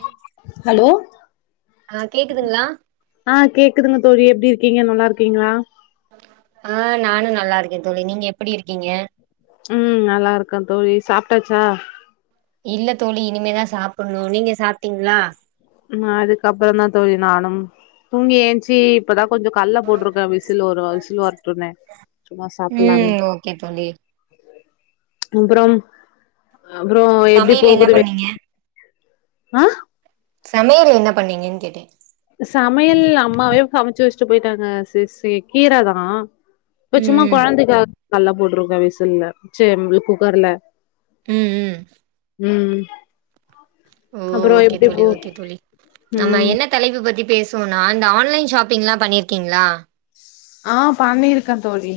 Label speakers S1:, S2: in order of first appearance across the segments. S1: ம்
S2: ஹலோ
S1: ஆ கேக்குதுங்களா
S2: ஆ கேக்குதுங்க தோழி எப்டிருக்கீங்க நல்லாருக்கீங்களா
S1: ஆ நானு நல்லா தோழி நீங்க எப்படி இருக்கீங்க
S2: ம் நல்லா இருக்கோ தோழி சாப்ட்டாச்சா
S1: இல்ல தோழி இனிமேதா சாப்பணு நீங்க சாப்ட்டீங்களா
S2: அதுக்கப்புறந்தா தோழி நானு தூங்கி ஏச்சி இப்பதா கொஞ்ச கல்ல போட்டிருக்கோ விசில் வ விசில் வர சொன்னே
S1: ம் ஓகே தோழி
S2: அப்புறம் அப்புறம் எப்டி
S1: சமையல் என்ன
S2: போகுது
S1: பண்ணீங்க
S2: ஆ
S1: சமையல என்ன பண்ணீங்கன் கேட்டே
S2: சமையல் அம்மாவே சமைச்சு வச்சுட்டு போயிட்டாங்க சே சே கீரதா இப்ப சும்மா
S1: ம்
S2: கொழந்தைக்கா கல்ல போட்ருக்கோ விசல்ல சே குக்கர்ல
S1: ம் ம்
S2: ம்
S1: ஓ
S2: அப்புறோ
S1: ஓகே
S2: எப்டி
S1: தோழி
S2: போ
S1: ஓகே தோழி நம்ம
S2: ம்
S1: என்ன தலைப்பு பத்தி பேசுவோ நா இந்த ஆன்லைன் ஷாப்பிங்லா பண்ணிருக்கீங்களா
S2: ஆ பண்ணிருக்கே தோழி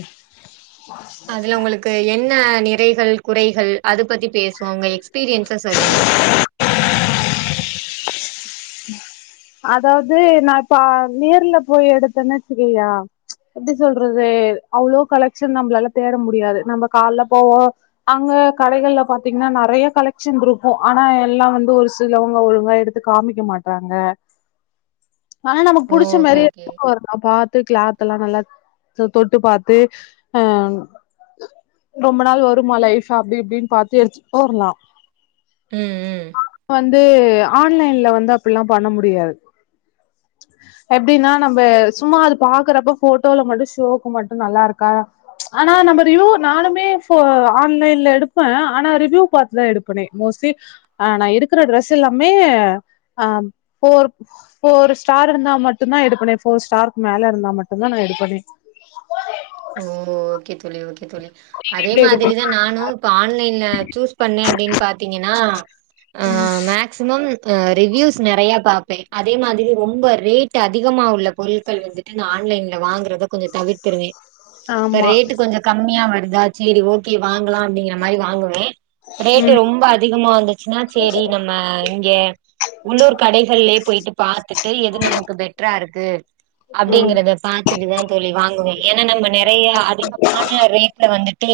S1: அதுல உங்களுக்கு என் ஆ நிறைகள் குறைகள் அது பத்தி பேஸ் ஒங்க எக்ஸ்பீரியன்ஸ்ஸ சொல்லுங்க
S2: அதாவது நா இப்பா நேர்ல போய் எடுத்தேன்ன வச்சுக்கோங்க எப்டி சொல்றது அவ்ளோ கலெக்ஷன் நம்மளால தேட முடியாது நம்ம கால்ல போவோ அங்க கடைகள்ல பாத்தீங்கன்னா நெறைய கலெக்ஷன் இருக்கு ஆனா எல்லா வந்து ஒரு சிலவங்க ஒழுங்கா எடுத்து காமிக்க மாட்டாங்க ஆனா நமக்கு புடிச்ச
S1: ஓகே
S2: மாரி
S1: ஓகே
S2: எடுத்துனு வரணு பாத்து கிளாத்தெல்லா நல்லா தொ தொட்டு பாத்து அ ரொம்ப நாள் வருமா லைஃப்பு அப்டி இப்டின்னு பாத்து எடுத்துட்டு வரலா
S1: ம் ம்
S2: வந்து ஆன்லைன்ல வந்து அப்டில்லா பண்ண மு [unintelligible] எப்டின்னா நம்ம சும்மா அது பாக்குறப்ப போட்டோல மட்டும் ஷோக்கு மட்டு நல்லாருக்கா ஆனா நம்ம ரிவு நானுமே ஆன்லைன்ல எடுப்பே ஆனா ரிவ்யூ பாத்துதா எடுப்பனே மோஸ்ட்லி ஆ நா இருக்கற ட்ரெஸ் எல்லாமே ஆம் போர் போர் ஸ்டார் இருந்தா மட்டுந்தா எடுபண்னே போர் ஸ்டாக்கு மேல இருந்தா மட்டுந்தா நா எடுப்பனே
S1: ஓ! ஓகே தோழி, ஓகே தோழி அதே மாதிரிதா நானு இப்ப ஆன்லைன்ல சூஸ் பண்ணே அப்டின் பாத்தீங்கன்னா ஆ மேக்சிமம் அ ரிவ்யூஸ் நெறைய பாப்பே அதே மாதிரி ரொம்ப ரேட் அதிகமா உள்ள பொருட்கள் வந்துட்டு நா ஆன்லைன்ல வாங்குறத கொஞ்ச தவிர்த்துருவே இப்ப
S2: ஆமா
S1: ரேட்டு் கொஞ்ச கம்மியா வ அதாச் சரி ஓகே வாங்கலா அப்டிங்கிற மாரி வாங்குவே ரேட்டு ரொம்ப அதிகமா இருந்துச்சுன்னா சரி நம்ம இங்க உள்ளூர் கடைகள்லயே போய்ட்டு பாத்துட்டு எது நமக்கு பெட்ரா இருக்கு
S2: ம்
S1: அப்டிங்கறத பா இதுதா தோழி வாங்குவே ஏனா நம்ப நெறைய அதிகமான ரேட்ல வந்துட்டு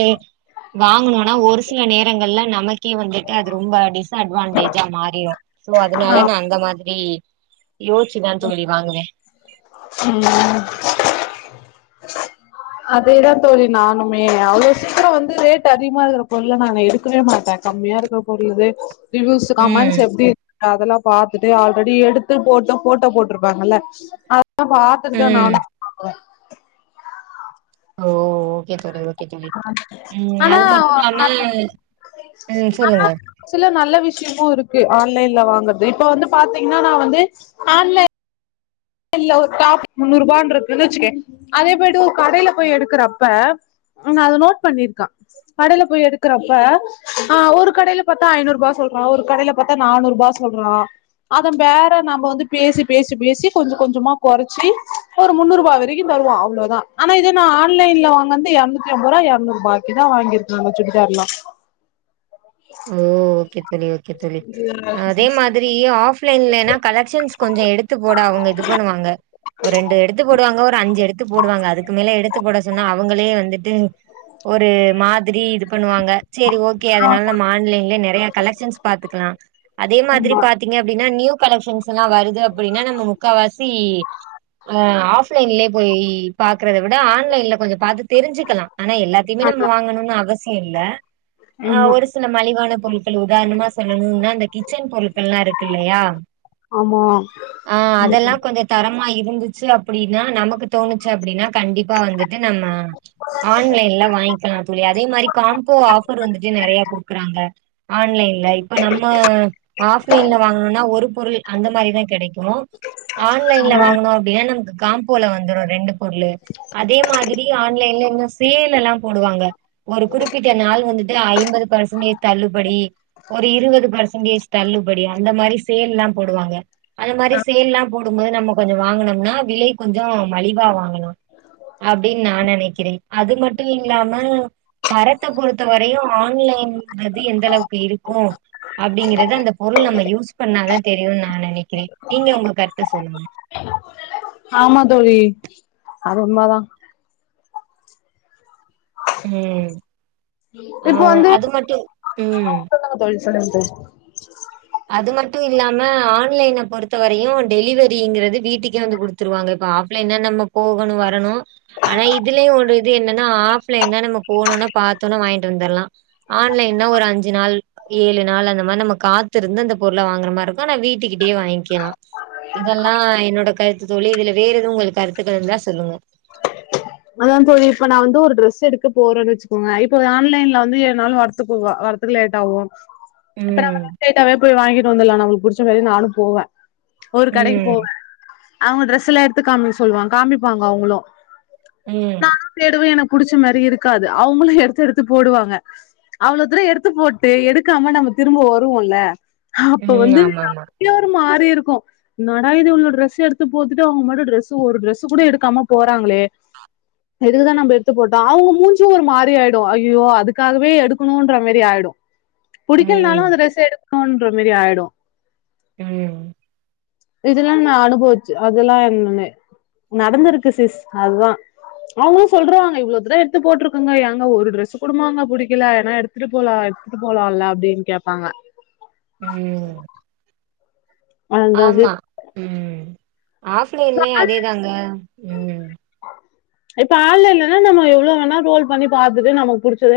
S1: வாங்கனுனா ஒரு சில நேரங்கள்ல நமக்கே வந்துட்டு அது ரொம்ப டிஸ்அட்வான்டேஜா மாறிரு சோ அதனால
S2: ஆ
S1: நா அந்த மாதிரி யோச்சிட் தா தோழி வாங்குவே
S2: ம் அதேதா தோழி நானுமே அவ்ளோ சீக்கிரோ வந்து ரேட் அதிக்மா இருக்குற பொருள்லா நா எடுக்கவே மாட்டே கம்மியா இருக்கிற பொருள் எது ரிவியூஸு
S1: ம்
S2: கம்மான்ஸு எப்டி இ அதெல்லா பாத்துட்டு ஆல்ரெடி எடுத்து போட்ட ஃபோட்டோ போட்ருப்பாங்கல்ல [inaudible] பாத்துட்டுதா நா [inaudible]
S1: ம்
S2: வாங்குவே
S1: ஓ ஓகே தோழி ஓ
S2: ஆனா [inaudible]
S1: ம்
S2: ஆனா
S1: சொல்லுங்க
S2: சில நல்ல விஷ்யமோ இருக்கு ஆன் லைன்ல வாங்கற்து இப்ப வந்து பாத்தீங்ன்னா நா வந்து ஆன்லைன் இ ஒ க ஒரு முன்னூருபான்ட்ருக்குன் வச்சுக்கே அதே போய்ட்டு ஒ கடைல போய் எடுக்கேறப்ப ம் நா அத நோட் பண்ணிருக்கே கடைல போய் எடுக்குறப்ப ஆ ஒரு கடைல பாத்தா ஐநூருபா சொல்றா ஒரு கடைல பாத்தா நானூருபா சொல்றா அத வேற நம்போ வந்து பேசி பேசி பேசி கொஞ்சோ கொஞ்சமா கொறச்சி ஒரு முன்னூருபா வெரிக்கு வருவோ அவ்ளோதா ஆனா இதே நா ஆன்லைன்ல வாங்கந்து எர்நூத்தி உம்போதா எர்னுருபாய்க்கி தா வாங்கிர்க்கங்க சுடிதார்ல்லா
S1: ஓ ஓகே தோ ழி ஓகே தோழி அதே மாதிரி ஆஃப்லைன்லனா கலெக்ஷன்ஸ் கொஞ்சோ எடுத்து போட அவங்க இது பண்ணுவாங்க ஒரு ரெண்டு எடுத்து போடுவாங்க ஒரு அஞ்சு எடுத்து போடுவாங்க அதுக்கு மேல எடுத்து போட சொன்னா அவுங்களே வந்துட் டு ஒரு மாதிரி இது பண்ணுவாங்க செரி ஓகே அதனால நம் ஆன்லைன்ல நெறைய கலெக்ஷன்ஸ் பாத்துக்கலா அதே மாதிரி
S2: ஆமா
S1: பாத்தீங்க அப்டினா ந்யூ கலெக்ஷன்ஸ் எல்லா வருது அப்படின்னா நம்ம முக்கால்வாசி அ ஆஃப்லைன்லே போய் பாக்றத விட ஆன்லைன்ல கொஞ்சோ பாத்து தெரிஞ்சுக்கலா ஆனா எல்லாத்திமே நம்ம வாங்கணுன் அவ சிய இல்ல ஆ
S2: ஆம்மா
S1: ஒரு சில மலிவான பொருட்கள் உதார்ணமா சொல்லணுனா அந்த கிச்சன் பொருட்கள்லா இருக்குல்லையா
S2: ஆமா
S1: அ அதெல்லா
S2: ம்
S1: கொஞ்சு தரம் மா இருந்துச்சு அப்புடீனா நமக்கு தோணுச்சு அப்டினா கண்டிப்பா வந்துட்டு நம்ம ஆன்லைன்ல வாய்ங்கெலா தோழி அதே மாரி காம்போ ஆஃபரு வந்துட்டு நெறைய குடுக் குறாங்க ஆன்லைன்ல இப்ப நம்ம ஆஃப்லைன்ல வாங்கனுனா ஒரு பொருளு அந்த மாரிதா கெடைக்கு ஆன்லைன்ல வாங்கனு அப்டினா நமுக் காம்ப் போல வந்துரு ரெண்டு பொர்ளு அதே மாதி ரி ஆன்லைன்ல இந்த சேலெல்லா போடுவாங்க ஒரு குறிப்பிட்ட நாள் வந்துட்டு ஐம்பது பேர்செ [unintelligible] தள்ளுபடி ஒரு இருவது பர்சன்டேஜ் தள்ளுபடி அந்த மாரி சேல்லா போடுவாங்க அந்த மாரி சேல்லா போடும்போது நம்ம கொஞ்சோ வாங்கனம்னா விலை கொஞ்சோ மலிவா வாங்கலாஓ அப்டின் நா நெனைக்கிறே அது மட்டு இல்லாம தரத்த பொறுத்த வரையு ஆன்லைன் அது எந்தளவுக்கு இருக்கோ அப்டிங்கிறது அந்த பொருள் நம்ம யூஸ் பண்ணாதா தெரியுன் நா நெனைக் க்றே நீங்க உங்க கருத்த சொல்லுங்க
S2: ஆமா தோழி அது உண்மதா
S1: ம்
S2: இப்போ
S1: ம்
S2: வந்து
S1: அது மட்டு ம்
S2: சொல்லுங்க தோழி சொல்லுங்க தோழி
S1: அது மட்டு இல்லாம ஆன்லைன பொறுத்தவரையு டெலிவரிங்றது வீட்டுக்கே வந்து குடுத்துருவாங்க இப்ப ஆஃப்லைன்னா நம்ம போகணு வரணு ஆனா இதுலயு ஒரு இது என்னன்னா ஆஃப்லைன்னா நம்ம போனோன பாத்தோன வாங்கிட்டு வந்தர்லா ஆன்லைன்னா ஒரு அஞ்சு நாள் ஏழு நாள் அந்த மாரி நம்ம காத் துருந்து அந்த பொருள வாங்கற மாரிருக்கு ஆனா வீட்டுக்கிட்டயே வாங்க்கிலா இதெல்லா என்னோட கருத்து தோழி இதுல வேற எதுவு உங்களுக்கு கருத்துக்கள் இருந்தா சொல்லுங்க
S2: அதா தோழி இப்ப நா வந்து ஒரு ட்ரெஸ் எடுக்க போறன்னு வெச்சுக்கோங்க இப்போ ஆன்லைன்ல வந்து எதுனாலு வரத்துக்கு வரதுக்கு லேட் ஆகு இப்ப
S1: ம்.
S2: நாம ஸ்ட்ரய்ட்டாவே போய் வாங்கி ட்டு வந்தலா நம்மளுக்கு புடிச்ச மாரி நானு போவ ஒரு கடைக்கு
S1: ம்.
S2: போவே அவங்க ட்ரெஸல்லா எடுத்து காமிக்க சொல்லுவாங்க காமிப்பாங்க அவுங்களு நா
S1: ம்.
S2: தேடுவே எனக் புடிச்ச மாரி இருக்காது அவுங்களு எடுத்து எடுத்து போடுவாங்க அவ்ள தூர எடுத்து போட்டு எடுக்காம நம்ம திரும்ப வருவோல அப்ப
S1: ம்.
S2: வந்து
S1: ஆமாமா.
S2: நமக்கே ஒரு மாரி இருக்கு என்னாடா இது இவ்ள ட்ரெஸ் எடுத்து போத்துட்டு அவங்க பாட்டுக் ட்ரெஸு ஒரு ட்ரெஸ்ஸு கூட எடுக்காம போறாங்களே எதுக்குதா நம்ம எடுத்து போட்டோ அவுங்க மூஞ்சு ஒரு மாறி ஆயிடு ஐய்யோ அதுக்காகவே எடுக்கணுன்ற மாரி ஆயிடு புடிக்கலனாலு
S1: ம்.
S2: அந்த ட்ரெஸ் எடு ன்ற மாரி ஆயிடு
S1: ம்
S2: இதெல்லா நா அனுபவிச்சு அதெல்லா என்னென்னு நடந்திருக்கு சிஸ் அதுதா அவுங்ளு சொல்றாங்க இவ்ளோ தடவ எடுத்து போட்டுருக்கேங்க ஏங்க ஒரு ட்ரெஸ்ஸு கூட வாங்க புடிக்கல ஏன்னா எடுத்துட்டு போலா எடுத்துட்டு போலால்ல அப்டின்னு கேப்பாங்க
S1: ம்
S2: அதுதா
S1: ஆமா
S2: சிஸ்
S1: ம் ஆஃப்லைன்லேயும் அதே தாங்க ம்
S2: ர புடிச்சத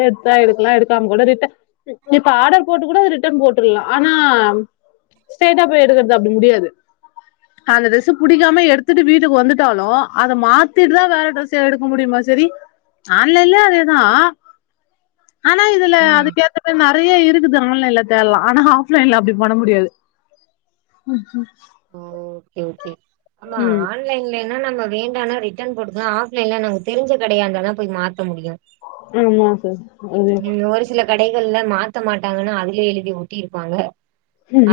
S2: ஆர்டர் போட்டுறலாம் ஆனா எடுக்கறது அது முடியாது அந்த டிரஸ் பிடிக்காம எடுத்துட்டு வீட்டுக்கு வந்துட்டாலும் அத மாத்திட்டுதான் வேற எடுக்க முடியுமா சரி ஆன்லைலே அதேதான் ஆனா இதுல
S1: ம்.
S2: அதுக்கேத்த பே அது நிறைய இருக்குது ஆன்லைன்ல தேடலாம் ஆனா ஆஃப் லைன்ல அப்படி பண்ண முடியாது
S1: அ ஓகே ஓகே ஆமா
S2: ம்
S1: ஆன்லைன்ல ஏன்னா நம்ம வேண்டாம்னா ரிட்டர்ன் போட்டுக்கலாம் ஆப்லைன்ல நமக்கு தெரிஞ்ச கடையா இருந்தா தான் போய் மாத்த முடியும்
S2: ஆமா சார் அதே
S1: ம் ஒரு சில கடைகள்ல மாத்த மாட்டாங்கன்னு அவுகளே எழுதி ஒட்டி இருப்பாங்க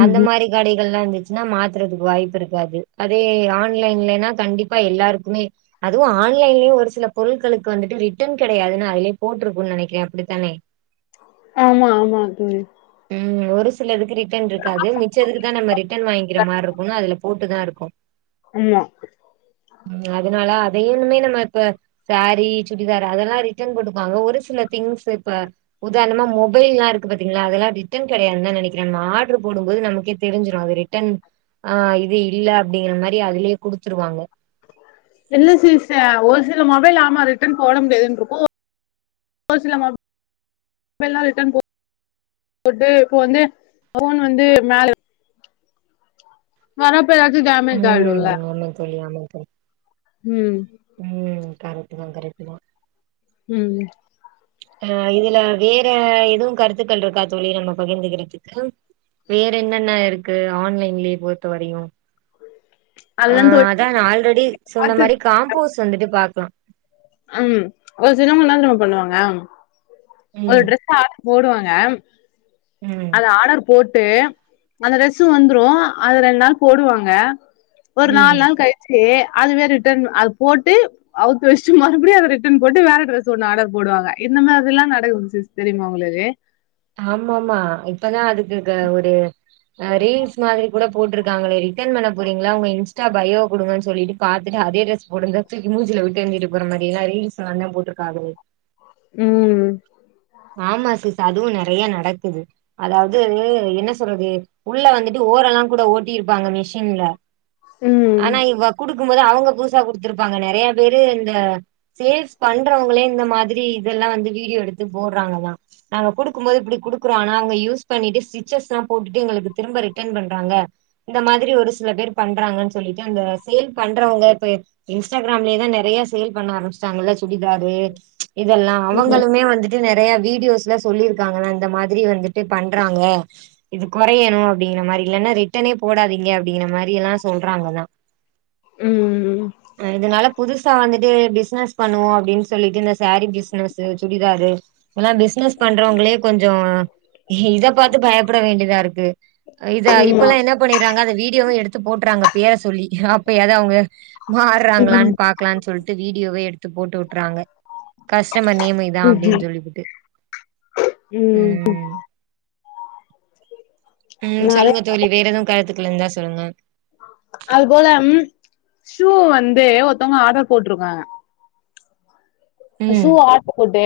S1: அந்த மாரி கடை தெல்லா இருந்துச்சுன்னா மாத் குறதுக்கு வாய்ப்பு இருக்காது அதே ஆன்லைன்லேனா கண்டிப்பா எல்லாருக்குமே அதுவும் ஆன்லைன்லையும் ஒரு சில பொருள்களுக்கு வந்துட்டு ரிட்டர்ன் கிடையாதுன்னு அதுலயே போட்ருக்கும்னு நெனைக்கிறேன் அப்புடித்தானே
S2: ஆமா ஆமா தோழி
S1: அ சில எடுக்குறி ட்டன்ட்ருக்காது மிச்சத்துக்கு தா நம்ம ரிட் டன் வாங்கிற மார்ருக் வங்க அதுல போட்டு தா இருக்கோ
S2: ஆமா
S1: ம் அதனால வேனுமே நம்ம இப்ப சேரி சுடிதார் அதெல்லா ரிட்டர்ன் போட்டுக்குவாங்க ஒரு சில திங்ஸ் இப்ப உதாரணமா மொபைல்லா இருக்கு பாத்தீங்களா அதெல்லா ரிட்டர்ன் கிடையாதுனு தா நெனைக்கிறேன் நம்ம ஆட்ரு போடும்போது நமக்கே தெரிஞ்சிரும் அது ரிட்டன் ஆ இது இல்ல அப்டிங்கிற மாரி அதுலயே குடுத்துருவாங்க
S2: இல்ல சிஸ் அ ஒரு சில மொபைல் ஆமா ரிட்டன் போட முடியாதுன்ட்ருக்கோ ஒரு சில மொப் [unintelligible] போட்டு இப்ப வந்து ஃபோன் வந்து மேல வராப் பே அது
S1: ம்
S2: டேமேஜாயிடுள்ள
S1: ஆமா தோழி ஆமா தோழி
S2: ம்
S1: இத்தா கரெக்ட்டு தா
S2: ம்
S1: அ இதுல வேற எதுவும் கருத்துக்கள்ட்ருக்கா தோழி நம்ம பகிர்ந்துக்கிறதுக்கு வேற என்னென்ன இருக்கு ஆன்லைன்லயே பொறுத்த வரையும் ஆ
S2: அதுதா தோழி
S1: அத்தா நா ஆல்ரெடி சொன்ன
S2: பாத்து
S1: மாரி காம்போஸ் வந்துட்டு பாக் க்லா
S2: அம் ஒரு சிலவங்க னா தெரியுமா பண்ணுவாங்க ஒரு
S1: ம்
S2: ட்ரெஸ்ஸ ஆ போடுவாங்க
S1: ம்
S2: அது ஆடர் போட்டு அந்த ட்ரெஸு வந்துரூ அத ரெண்ட் நாள் போடுவாங்க ஒரு நாலு
S1: ம்.
S2: நாள் கழிச்சு அதுவே ரிட்டன் அது போட்டு அவுத்து வெஸ் சு மறுபடியு அத ரிட்டன் போட்டு வேற ட்ரஸ் ஒண்ணு ஆர்டர் போடுவாங்க இந்த மாதிரில்லா நடக்குது சிஸ் தெரியுமா உங்களுக்கு
S1: ஆமாமா இப்பதா அது இருக்க ஒடு ஆ ரீல்ஸ் மாதிரி கூட போட்ருக்காங்களே ரிட்டன் பண்ண போறீங்களா உங்க இன்ஸ்டா பயோ குடுங்கன்னு சொல்லிட்டு காத்துட்டு அதே ட்ரஸ் போடுங்க தூக்கி மூச்சில விட்டு எரிஞ்சுட்டு போற மாரிலா ரீல்ஸ் நன்னா போட்ருக்காவு
S2: ம்
S1: ஆமா சிஸ் அதுவும் நறைய நடக்குது அதாவது என்ன சொல்றது உள்ள வந்துட்டு ஓரல்லா கூட ஓட்டிருப்பாங்க மிஷின்ல
S2: ம்
S1: ஆனா இவ குடுக் கும்போதே அவங்க புதுசா குடுத்துருப்பாங்க நெறையா பேரு இந்த சேல்ஸ் பண்றவங்களே இந்த மாதிரி இதெல்லா வந்து வீடியோ எடுத்து போட்றாங்கதா நாங்க குடுக்கும் போது இப்புடி குடுக்குறோ ஆனா அவங்க யூஸ் பண்ணிட்டு ஸ்டிச்சஸ்லா போட்டுட்டு எங்களுக்கு திரும்ப ரிட்டர்ன் பண்றாங்க இந்த மாதிரி ஒரு சில பேர் பண்றாங்கன்னு சொல்லிட்டு அந்த சேல் பண்றவங்க இப்ப இன்ஸ்டாகிராம்லே தா நெறையா சேல் பண்ண ஆரம்பிச்சுட்டாங்கள்ள சுடி தாதுவே இதெல்லா அவங்களுமே வந்து நெறையா வீடியோஸ்ல சொல்லிருக்காங்கல்ல இந்த மாதிரி வந்துட்டு பண்றாங்க இது குறையணு அப்டிங்கிற மாரி இல்லன்னா ரிட்டனே போடாதீங்க அப்டிங்கின மாரி எல்லா சொல்றாங்கல்லா
S2: ம் ம் ம்
S1: புதுசா வந்துட்டு பிஸ்னஸ் பண்ணுவோ அப்புடின்னு சொல்லிட்டு இந்த சேரி பிஸ்னஸு சுடிதாரு எல்லா பிசினஸ் பண்றவங்களே கொஞ்சோ இத பாத்து பயப்பட வேண்டியதா இருக்கு இத
S2: ஆமா
S1: இப்பெல்லா என்ன பண்ணறாங்க அத வீட் விடியோவு எடுத்து போட்டுறாங்க பேர சொல்லி அப்பயாவது அவங்க மாறாங்களான்னு பாக்கலான்னு சொல்லிட்டு வீடியோவே எடுத்து போட்டு விட்டுறாங்க க கஸ்டமர் நேம் இத அப்டின்னு சொல்லி ட்டு
S2: உம்
S1: உம் சொல்லுங்க தோழி வேற எதுவு கருத்து [unintelligible] இருந்தா சொல்லுங்க
S2: அது போல ம் ஷூ வந்து ஒருத்தவங்க ஆர்டர் போட்டிருக்காங்க ஷூ
S1: ம்
S2: ஆர்டர் போட்டு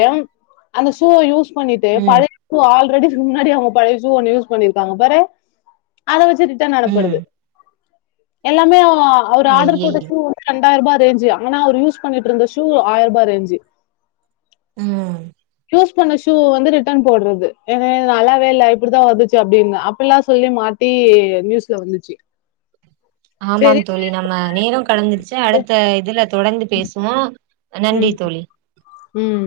S2: அந்த ஷூவ யூஸ் பண்ணிட்டு
S1: ம்
S2: பழையக்கு ஷூவ ஆல்ரெடி முன்னாடி அவங்க பழைய ஷூ ஒன்னு யூஸ் பண்ணிருக்காங்க பாரு அத வச்சு ரிட்டர்ன்
S1: ம்
S2: அனுப்புறது எல்லாமே அவர் ஆர்டர் போட்டு ஆர்டர் போட்ட
S1: ஐயையோ
S2: ஷூ [inaudible] ரெண்டுயுருபா ரேஞ்சு ஆனா ஒரு யூஸ் பண்ணிட்டு இருந்த ஷூ ஆயாருபா ரேஞ்சு
S1: உம்
S2: யூஸ் பண்ண ஷூ வந்து ரிட்டர்ன் போடுறது ஏன்ன நல்லாவே இல்ல இப்டித்தா வந்துச்சு அப்டின்னு அப்டில சொல்லி மாட்டி நியூஸ்ல வந்துச்சு
S1: ஆமாம்
S2: சரி
S1: தோழி நம்ம நேரோ கடந்துருச்சு அடுத்த இதுல தொடர்ந்து பேசுவோ நன்றி தோழி
S2: உம்